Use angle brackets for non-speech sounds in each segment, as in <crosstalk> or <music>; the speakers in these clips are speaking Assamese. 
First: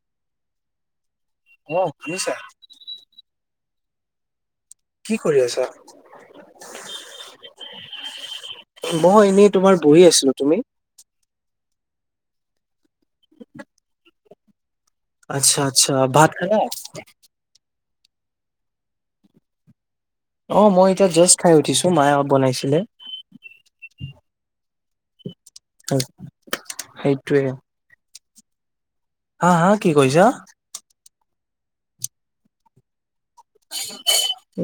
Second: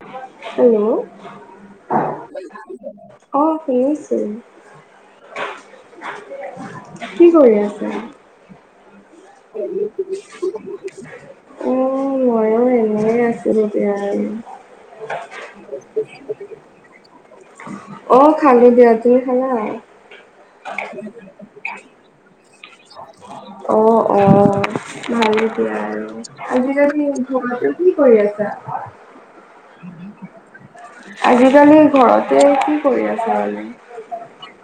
<unintelligible> হেল্ল'। অ শুনিছা? শুনিছোঁ। কি কৰি আছা? কৈ আছা? মই এনেই তোমাৰ বহি আছিলো তুমি? <unintelligible> অ ময়ো এনেই আছিলো দিয়া আৰু। আচ্ছা আচ্ছা ভাত খালা? <unintelligible> অ খালো দিয়া। তুমি খালা? অ মই এতিয়া জাষ্ট খাই উঠিছো মায়ে অলপ বনাইছিলে। অ', অ' ভ এয়া আৰু আজিকালি সেইটোয়ে। ভগাতটো কি কৰি আছা? হা' হা' কি কৈছা? আজিকালি ঘৰতে কি কৰি আছ?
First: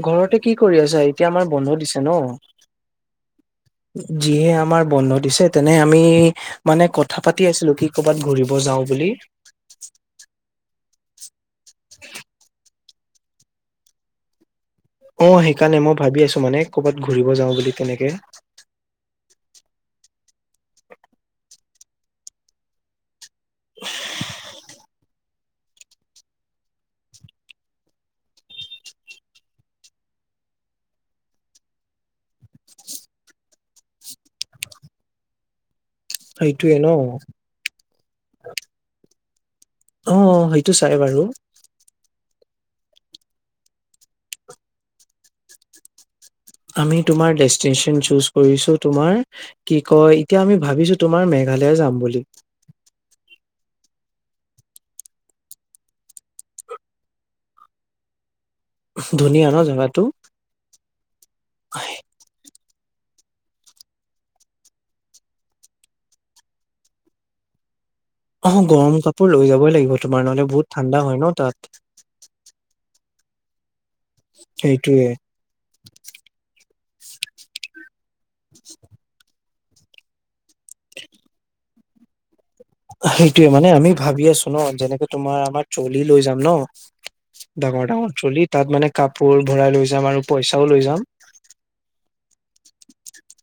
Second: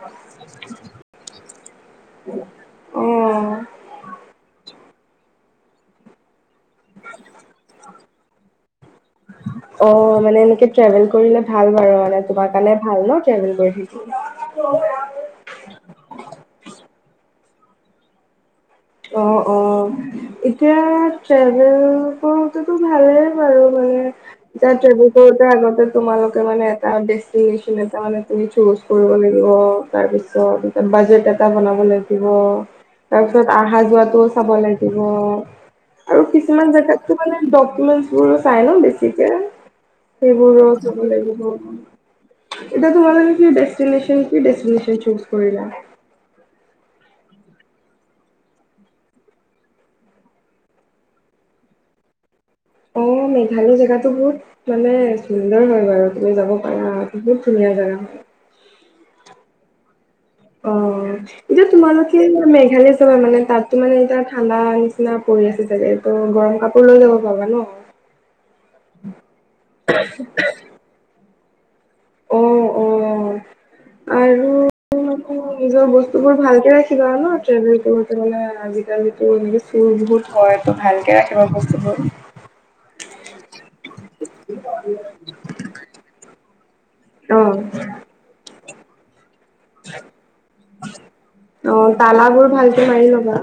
ঘৰতে কি কৰি আছা এতিয়া আমাৰ বন্ধ দিছে। ন' অ যিহে আমাৰ বন্ধ দিছে তেনে আমি মানে কথা পাতি আছিলোঁ কি কবাত ঘূৰিব যাওঁ বুলি। অ' মানে এনেকে ট্ৰেভেল কৰিলে ভাল বাৰু মানে তোমাৰ কাৰণে ভাল ন' ট্ৰেভেল কৰি থ অ' সেইকাৰণে মই ভাবি আছো মানে কৰ'ৰবাত ঘূৰিব যাওঁ বুলি তেনেকে অ' অ' এতিয়া ট্ৰেভেল কৰোতেটো ভালেই আৰু মানে যাত সেইবোৰ আগতে তোমালোকে মানে এটা দেষ্টিনেচন এটা মানে তুমি চুজ কৰিব লাগিব। তাৰ পিছত বাজেট এটা বনাব লাগিব তাৰপিছত অহা যোৱাটো চাব লাগিব আৰু কিছুমান সেইটোয়ে ন। জেগাত মানেকোৰো চাই ন' বেছিকে অ সেইবোৰো সেইটো চাই চাব বাৰু লাগিব। এতিয়া তোমালে কি ডেষ্টিনেচন কি ডেষ্টিনেচন চুজ কৰিলা? আমি তোমাৰ ডেষ্টিনেচন চুজ কৰিছোঁ, তোমাৰ কি কয় এতিয়া আমি ভাবিছোঁ তোমাৰ মে <unintelligible> যাম বুলি। অ' মেঘালয় জেগাটো বহুত মানে সুন্দৰ হয় বাৰু তুমি যাব পাৰা বহুত ধুনীয়া <unintelligible> ধুনীয়া ন' জাগাটো? অ'হ। এতিয়া তোমালোকে মানে মেঘালয় নহয় মানে তাতটো মানে এতিয়া ঠাণ্ডা নিচিনা পৰি আছে ছাগে। ত' গৰমকাপোৰ লৈ যাব পাবা ন। অ', গৰম কাপোৰ লৈ যাবই লাগিব তোমাৰ নহ'লে বহুত ঠাণ্ডা হয় ন' তাত। অ', অ'। আৰু, সেইটোয়ে নিজৰ বস্তুবোৰ ভালকে ৰাখিবা ট্ৰেভেল আজিকালিতো চুৰ বহুত হয়, ত' ভালকে ৰাখিবা বস্তুবোৰ সেইটোয়ে মানে আমি ভাবি আছোঁ ন। যেনেকে তোমাৰ আমাৰ ট্ৰলী লৈ যাম ন, অ', ডাঙৰ- ডাঙৰ ট্ৰলী তাত মানে কাপ কাপোৰ ভৰাই লৈ যাম আৰু পইচাও লৈ যাম। অ', তালাবোৰ ভালকে মাৰি ল'বা।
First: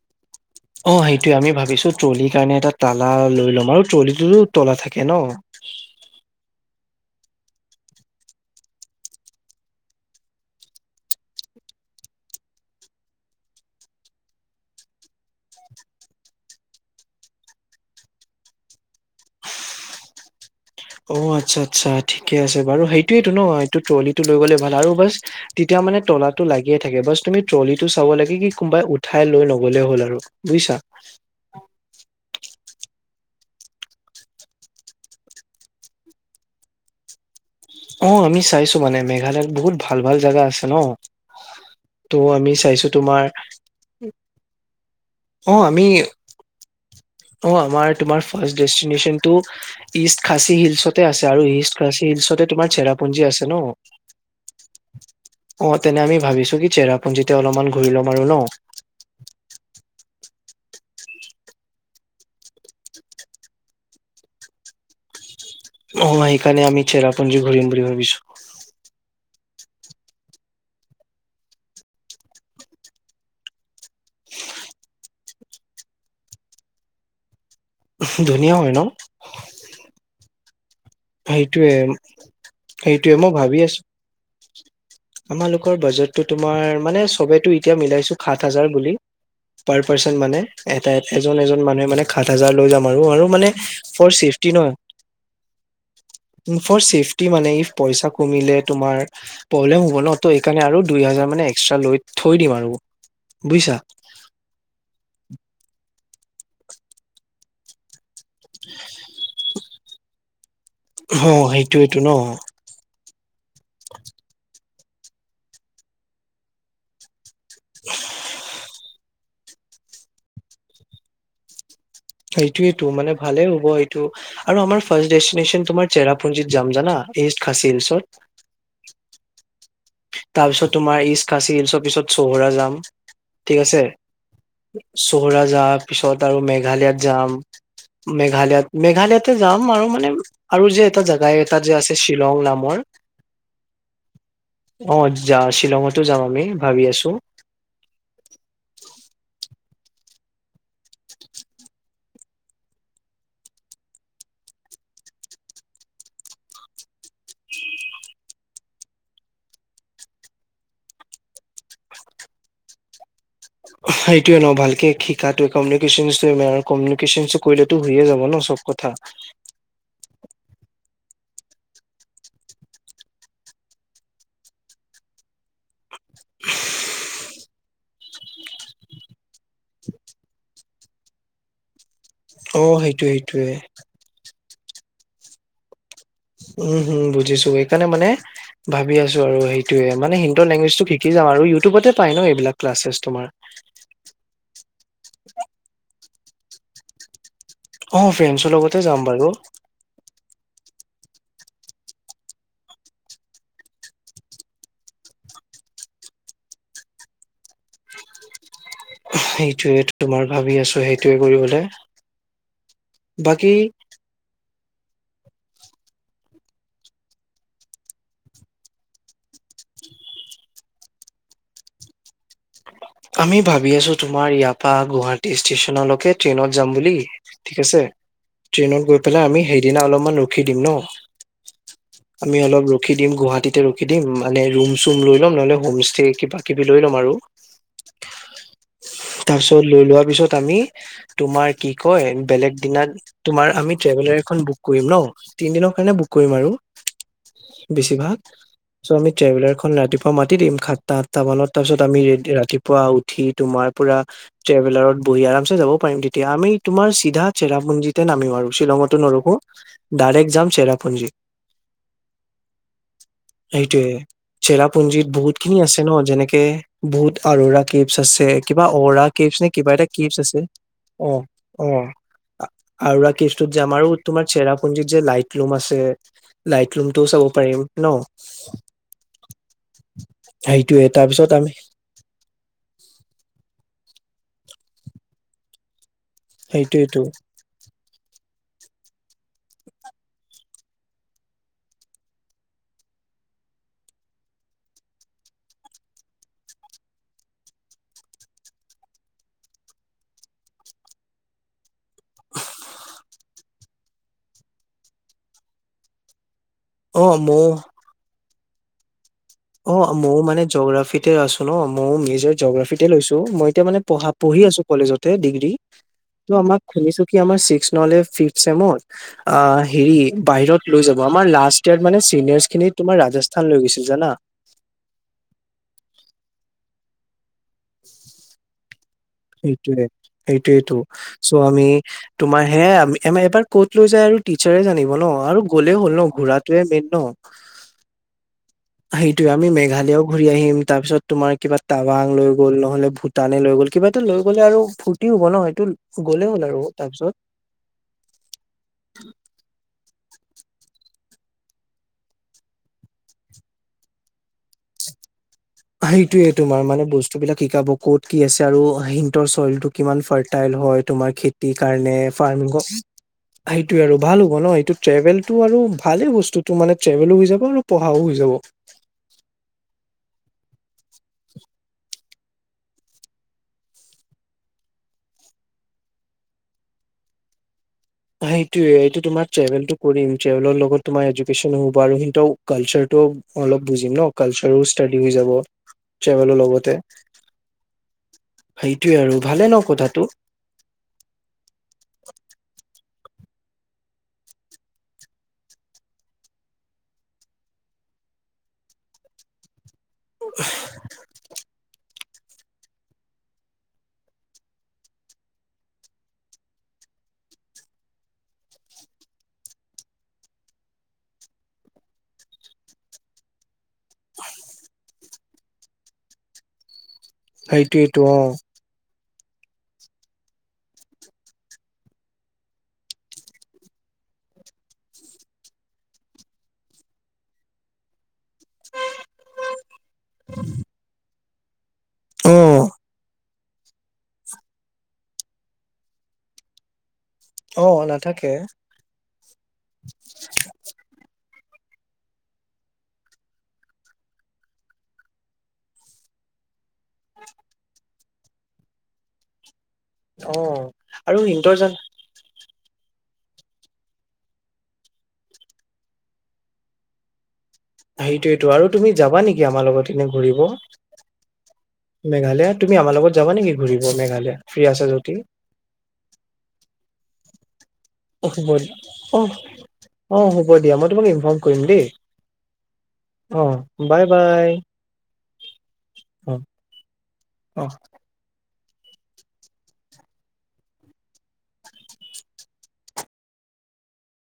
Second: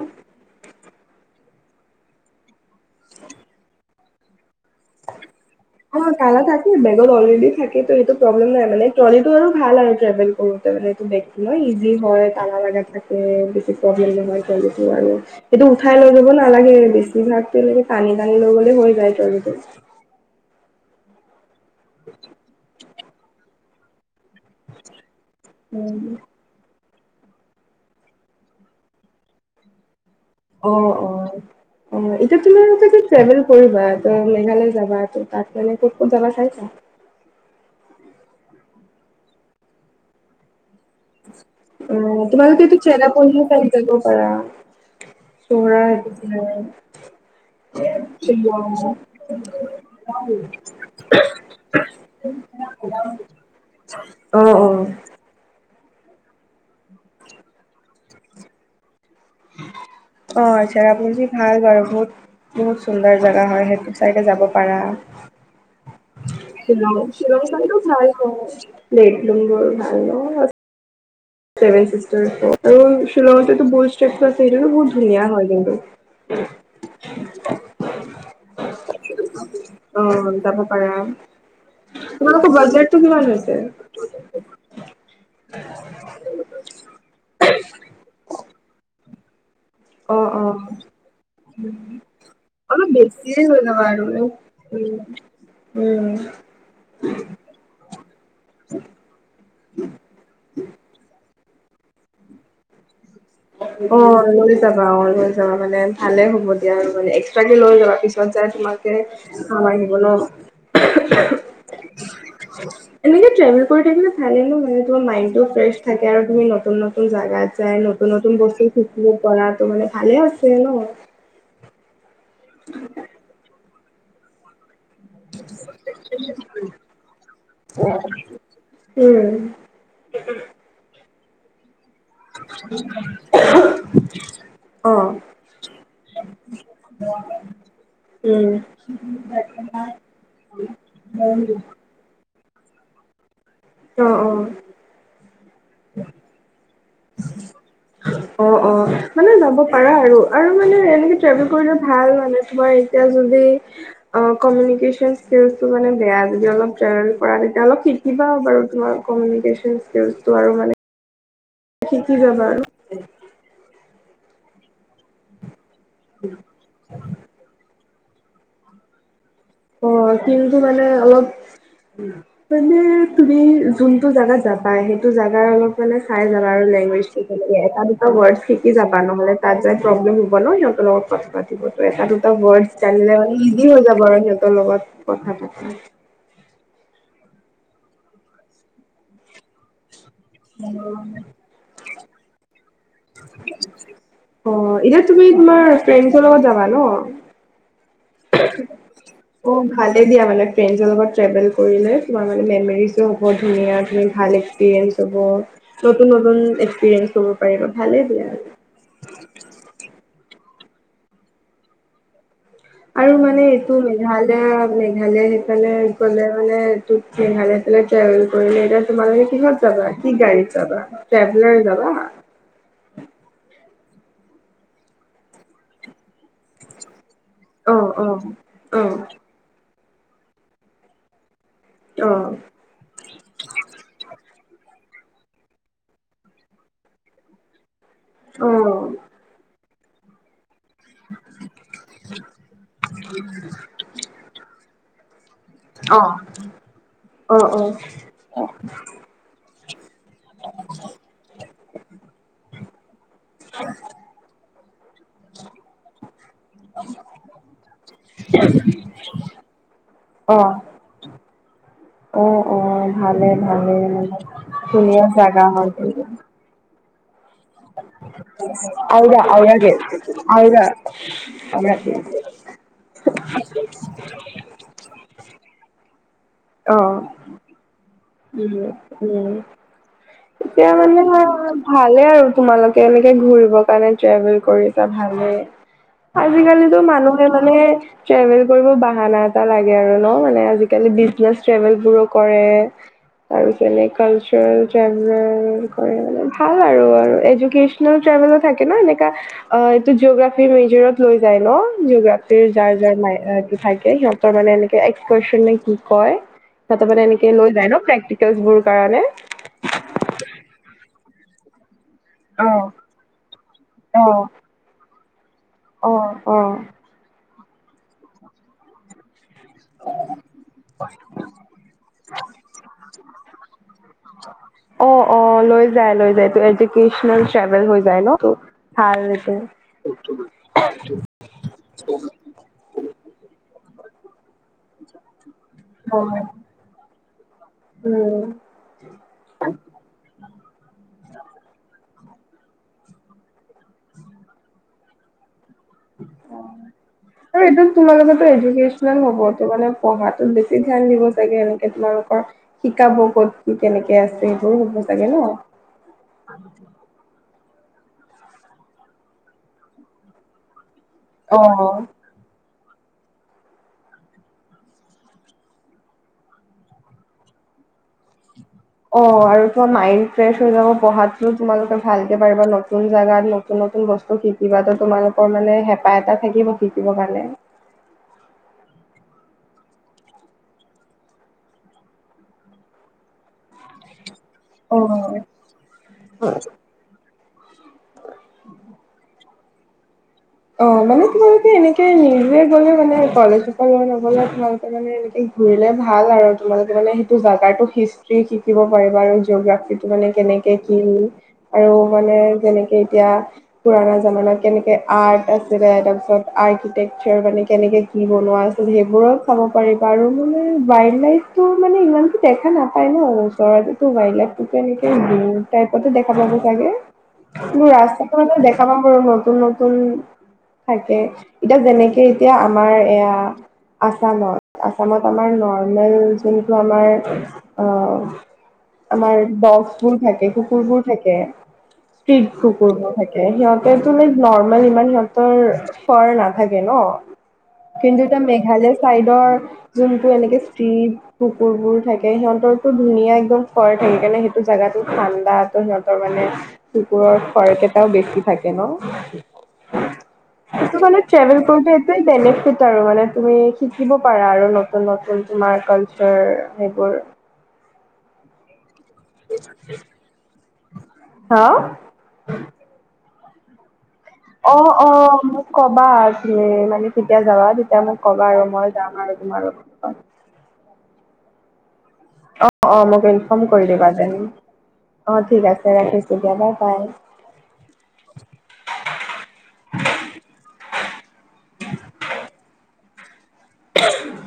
অ সেইটোয়ে আমি ভাবিছোঁ ট্ৰলিৰ কাৰণে এটা তালা লৈ লম। আৰু ট্ৰলিটোতো তলা থাকে ন? অ', তালা থাকে বেগত অলৰেডি থাকে ত' সেইটো প্ৰব্লেম নাই মানে ট্ৰলিটো আৰু ভাল আৰু ট্ৰেভেল কৰোঁ। তে বেগটো ইজি হয়, তালা লগা থাকে। বেছি প্ৰব্লেম নহয় ট্ৰলীটো আৰু এইটো উঠাই লৈ যাব নালাগে। বেছিভাগটো এনেকে টানি- টানি লৈ গ'লে হৈ যায় ট্ৰলীটো <inaudible> অ আচ্ছা। আচ্ছা। ঠিকে আছে বাৰু। সেইটোৱেইতো ন এইটো ট্ৰলীটো লৈ গ'লে ভাল আৰু বাচ তেতিয়া মানে উম। তলাটো লাগিয়ে থাক থাকে বাছ তুমি ট্ৰলিটো চাব লাগে কি কোনোবাই উঠাই লৈ নগ'লে হ'ল আৰু। অ' বুজিছা। অ' অ'এতিয়া তোমাৰ তাতে ট্ৰেভেল কৰিবা। ত' মেঘালয় যাবা ত' তাত মানে ক'ত ক'ত যাবা চাইছা? অ', আমি চাইছোঁ মানে মেঘালয়ত বহুত ভাল ভাল জাগা আছে ন'। ত' অ'হ। আমি তোমালোকেটো চাইছো তোমাৰ এইটো চেৰাপুঞ্জীৰ চাইদ যাব অ আমি পাৰা। চোৰা আছে। অ', আমাৰ তোমাৰ ফাৰ্ষ্ট ডেষ্টিনেচনটো, ইষ্ট খাচী হিলচতে আছে আৰু ইষ্ট খাচী হিল পিছতে তোমাৰ চেৰাপুঞ্জী আছে ন'। অ', অ'। অ', তেনে আমি ভাবিছোঁ কি চেৰাপুঞ্জীতে অলপমান ঘুৰি ল'ম আৰু ন'। অ আচ্ছা। চেৰাপুঞ্জী ভাল বাৰু বহুত। বহুত চুন্দৰ জাগা হয়, সেইটো চাইডে যাব পাৰা। অ সেইকাৰণে আমি চেৰাপুঞ্জী ঘূৰিম বুলি ভাবিছো <unintelligible> <unintelligible> ছেভেন চিষ্টাৰ ফল, শ্বিলঙতেতো বুলষ্টেছে আছে। সেইটোতো বহুত ধুনীয়া হয় কিন্তু। <inaudible> <inaudible> ধুনীয়াও হয় ন? অ' যাব পাৰা। সেইটোয়ে তোমালোকৰ বাজেটটো সেইটোয়ে কিমান মই হৈছে? ভাবি আছো আমালোকৰ বাজেটটো তোমাৰ মানে চবেটো এতিয়া মিলাইছো সাত হাজাৰ বুলি। পাৰ পাৰ্চন অ', মানে, অ', এটা এজন এজন মানুহে মানে সাত হাজাৰ লৈ যাম অলপ আৰু আৰু বেছিয়ে মানে লৈ যাবা আৰু for safe um um. For safety মানে ইফ পইচা কমিলে তোমাৰ প্ৰব্লেম হ'ব ন ত এইকাৰণে আৰু দুই হাজাৰ মানে এক্সট্ৰা লৈ থৈ দিম আৰু। বুজিছা অ'হ। লৈ যাব অ' লৈ যাবা মানে ভালে হ'ব দিয়া। মানে এক্সট্ৰাকে লৈ যাবা পি ত' যাই কেনে তোমাকে কাম আহিব ন। অ সেইটোয়েটো ন এনেকে ট্ৰেভেল কৰি থাকিলে ভালে ন মানে তোমাৰ মাইনডটো ফ্ৰেছ থাকে আৰু তুমি নতুন নতুন জাগাত যাই নতুন নতু শিকিব পৰাটো মানে ভালে আছে ন? সেইটোৱেটো মানে ভালে হ'ব এইটো আৰু আমাৰ ফাৰ্ষ্ট ডেষ্টিনে্চন তোমাৰ, চেৰাাপুঞ্জিত যাম জানা, ইষ্ট খাচিল চত। উম <unintelligible> তাৰপিছত তোমাৰ ইষ্ট খাচী হিলছৰ পিছত চৌহৰা যাম ঠিক আছে। অ চোহৰা জাহা পিছত আৰু মেঘালিয়ত যাম। উম মেঘালয়ত। মেঘালয়তে যাম আৰু মানে আৰু যে এটা জোগাই এটা যে আছে শ্বিলং নাম। <unintelligible> অহ', অহ'। অ, যা শ্বিলঙতো যাম আমি ভাবি আছো। অহ', অহ' মানে যাব। জানিব পাৰা আৰু। আৰু মানে মানে ট্ৰেভেল কৰিলে ভাল মানে। এ ট্ৰেভেল বিৰি <unintelligible> অহ,। কমিউনিকেচন স্কিলছটো মানে বেয়া যি অলপ ট্ৰেভেল কৰা, তেতিয়া অলপ শিকিবা বাৰু তোমাৰ কমিউনিকেচন <unintelligible> আৰু মানে। শিকি যাবা আৰু। সেইটোৱেই ন ভালকে শিকোতো, কমিউনিকেশ্বনটোৱেই বেয়া, কমিউনিকেশ্বনটো কৰিলেটো। ঘূৰিয়ে যাব ন, চব কথা। অহ' কিন্তু মানে অলপ। মানে তুমি যোনটো জাগাত জাবা সেইটো জাগাৰ অলপ মানে চাই যাব আৰু লেংগুৱেজটো কেনেকে তাত দুটা ভ্ৰইচ্ শিকি যাবা। নহ'লে তাত যায় প্ৰব্লেম হ'ব ন সিহঁতৰ লগত কথা পাতিবলে, এটা দুটা। অ ব্ৰৰদ্ সেইটোয়ে জানিলে মানে সেইটোয়ে ইজি হৈ যাব। আৰু সিহঁতৰ লগত কথা পাতিব। উম', হম, বুজিছো সেইকাৰণে মানে, ভাবি আছো আৰু সেইটোৱে। মানে হিন্দুৰ লেংগুৱেজ টো শিকি যাাম আৰু। ইউটিউবতে পাই ন এইবিলাক ক্লাছেছ তোমাৰ। অ' এতিয়া তুমি, তোমাৰ ফ্ৰেণ্ডছৰ লগত যাবা ন। অ ফ্ৰেণ্ডছৰ লগতে যাম বাৰু অ' ভালেই দিয়া মানে। ফ্ৰেণ্ডছৰ লগত ট্ৰেভেল কৰিলে তোমাৰ মানে মেম'ৰিছোঁ হ'ব ধুনীয়া তুমি ভাল এক্সপিৰিয়েঞ্চ হ'ব। নতুন নতুন এক্সপিৰিয়েন্ঞ্চ হব পাৰিব ভালেই দিয়ে আৰু। সেইটোৱেইটো তোমাৰ ভাবি আছো, সেইটোৱেই কৰিবলে। আৰু মানে বাকী এইটো মেঘালয়ত। মেঘালয় সেইফালে গ'লে মানে, তোক মেঘালয় ফালে ট্ৰেভেল কৰিলে, এতিয়া তোমালোকে কিহত যাবা। ৰাতি গাড়ীত যাবা। কেব লৈ যাবা। আমি ভাবি আছো, তোমাৰ ইয়াৰ পৰা গুৱাহাটী ষ্টেচনলৈকে ট্ৰেইনত যাম বুলি। ঠিক অ আছে। অ অ ট্ৰেইনত গৈ পেলাই আমি সেইদিনা অলপমান ৰখি দিম ন। অ আমি অলপ ৰখি দিম, গুৱাহাটীতে ৰখি দিম মানে ৰুম। চুম লৈ ল'ম নহ'লে, হোম ষ্টে কিবা কিবি লৈ ল'ম আৰু। অ', ট'ল লৈ লোৱা পিছত আমি তোমাৰ কি কয় বেলেগ দিনাত তুমাৰ আমি ট্ৰেভেলাৰ এখন বুক কৰিম ন তিন দনৰ <unintelligible> অ বুক কৰিম আৰু বেছিভাগ স, আমি ট্ৰেভেলাৰ। খন ৰাতিপুৱা মাতি দিম। সাতটা আঠটা মান তাৰ পিছত আমি ৰাতিপুৱা উঠ উঠি তোমাৰ পুৰা, ট্ৰেভেলাৰত বহি আৰামচে যাবও পাৰিম তেতিয়া। আমি তোমাৰ চিধা চেৰাপুঞ্জীতে। নামি আৰু শ্বিলংতো নৰখো। ডাইৰেক্ট অ অ যাম চেৰাপুঞ্জীত। অ', অ', হয় ভালে ভালে সেইটোৱে এনেকৈ। শুনি চেৰাপুঞ্জীত আছা। <unintelligible> অ'ৰ'ৰা কেভছ আছে কিবা অৰা আওৰা কেভছ নে আওৰা কিবা গে এটা কেভছ আছে আওৰা অ', আওৰা অ', আ, আউৰা কিষ্টোত যে আমাৰো তোমাৰ চেৰা পুঞ্জীৰ যে, লাইটলুম আছে। লাইট অহ', লুমটোও চাব পাৰিম ন উম', উম'। এতিয়া সেইটোয়ে মানে, তাৰপিছত আমি ভালে আৰু। তোমালোকে এনেকে ঘূৰিবৰ কাৰণে ট্ৰেভেল কৰিছা, ভালেই। আজিকালিতো সেইটোয়েটো মানুহে মানে। ট্ৰেভেল কৰিব বাহানা এটা লাগে আৰু ন, মানে আজিকালি জাৰ্চ ট্ৰেভেল বোৰো কৰে। <unintelligible> ট্ৰেভেল ও থাকে ন এনেকা অ এইটো জিঅ'গ্ৰাফী মেজৰত লৈ যায় ন, জিঅ'গ্ৰাফী যাৰ যাৰ নাই। কি থাগে সিহঁতৰ মানে এনেকে এক্সন নে কি কয় সিহঁতৰ অ মানে এনেকে ময়ো লৈ যায় ন প্ৰেক্টিকেল কাৰণে। অ' মোৰ মানে জগ্ৰাফিতে আছো ন। মই মেজৰ অ জঅগ্ৰাফিতে লৈছো মই এতিয়া মানে অ পঢ পঢ়ি আছো কলেজতে ডিগ্ৰী। অ ত অ আমাক খুনিছো চিকচ নহলে ফিটত ফিফ চছেম অ হেৰি বাহিৰত লৈ যাব আমাৰ লাষ্ট ইয় মানে চিনিয়ৰ্ খিনি তোমাৰ ৰাজস্থান লৈ গৈছিল জানা। অ অ লৈ যায় লৈ যায় এডলভেল হৈ যায় ন তো সটোয়ে এইটোয়েইটো চ' আমি তোমাৰ হে আম আমাৰ এবাৰ কত লৈ যাই আৰু টিচাৰে জানিব ন আৰু গ'লেই হ'ল ন হয় ঘোৰাটোৱে মেইন ন। উম। সেইটোয়ে আমি মেঘালয়ও ঘূৰি আহিম তাৰ পিছত তোমাৰ কিবা াব ৱং লৈ গ'ল নহ'লে ভূটানে লৈ গ'ল কিবা এটা লৈ গ'লে আৰু ফূৰ্তি হ'ব ন। গ'লেই অ' হ'ল তাৰপিছত আৰু এইটো তোমালোকো এডুকেচনেল হব তো মানে পঢ়াত বেছি ধ্যান দিব চাগে এনেকে তোমালোকৰ শিকাব ক'ত কি কেনেকে আছে সবোৰ হ'ব চাগে ন। সেইটোয়ে তোমাৰ মানে বস্তু বিলাক কি কাব ক'ত কি আছে আৰু সিহতৰ চইলটো কিমান ফাৰ্টাইল হয়। তোমাৰ অ খেতিৰ কাৰণে ফাৰ্মিং কছ সেইটোোৱে আৰু ভাল হ'ব ন সটো ট্ৰেভেলটো আৰু ভালেই বস্তুটো মানে ট্ৰেভেলো হৈ যাব আৰু পঢ়াও হৈ যাব। পঢ়াতটো তোমালোকে ভালকৈ পাৰা নতুন জেগাত নতুন নতুন বস্তু শিকিবা তোমালোকৰ মানে পা এটা থাকিব শিকিব পালে। সেইটোয়ে এইটো তোমাৰ ট্ৰেভেলটো কৰিম ট্ৰেভেলৰ লগত তোমাৰ এডুকেচনো হ'ব আৰু কি কালচাৰটো অলপ বুজিম ন কালচাৰ ষ্টডি অ হৈ যাব ট্ৰেভেলৰ লগতে। সেইটোয়ে আৰু ভালে ন কথাতটো। অ' মানে তোমালোকে এনেকে নিজে গলে মানে কলেজ পৰা লৈ নগলে তোমালোকে মানে এনে ঘুৰিলে ভাল আৰু তোমালোকে মানে সেইটো জাগগাতো হিষ্ট্ৰি শিকিব পাৰিবা আৰু জিঅগ্ৰাফি। মানে কেনেকে কি আৰু মানে যেনেকে এতিয়া পুৰণা জামানত কেনেকে আৰ্ট আছিলে তাৰপিছত আৰ্কিটেকচাৰ মানে কেনেকে কি বনোৱা আছিল সেইবোৰ চাব পাৰিবা আৰু। মান ৱাইল্ড লাইফ তটো মানে ইমানতো দেখা নাপায় ন ওচৰতেো ৱাইলড লাইফ টো এনেকে টাইপতে দেখা পাব চাগে কি সেইটোয়েটো ৰাস্তাখন অ দেখা পাম বাৰ নতুন নতুন। থাকে এতিয়া যেনেকে এতিয়া আমাৰ এয়া আছামত আছামত আমাৰ নৰ্মেল যোনটো আমাৰ অ আমাৰ দ্ বোৰ থাকে কুকুৰবোৰ থাকে। অ সুকুৰ ন থাকে সিহঁতেটোে নৰ্মেল ইমান সিহত তৰ ফৰ নাথাকে ন। অ কিন্তু এতিয়া নাথাকে মেঘালয় চাইডৰ যোনটো এনেকে্ কুকুৰবোৰ থাকে সিহঁতৰো ধুনীয়া একদম খৰ থাকে কাৰণে সেইটো জোগাতো ঠাণ্ডা সিহঁতৰ মানে। কুকুৰৰ খৰক এটাও বেছি থাকে ন। <inaudible> ত আৰু কালে ্ৰেভেল সিহঁতৰ জান কৰতে দলে আৰু মানে তুমি শিকিব পাৰা আৰু নতুন নতুন তোমাৰ কালচাৰ সেইবোৰ। সেইটোয়টো আৰু তুমি যাবা নেকি আমাৰ লগত এনে ঘূৰিব। হা মেঘালয় তুমি আমাৰ লগত যাবা নেকি ঘূৰি? অ অ মোক কবা আছিলে মানে কেতিয়া যাবা? এতিয়া মোক কবা অ আৰু হ'ব মই যাম আৰু অ তোমাৰ লগত। অ হ'ব দিয়া মই তোমাক ইনফৰ্ম কৰিম দেই। অ অ মোক অ ইনফৰ্ম কৰি দিবা বাই জান। বাই অ' ঠিক আছে ৰাখিছোঁ দিয়া অ বাই বাই। অ'। <unintelligible>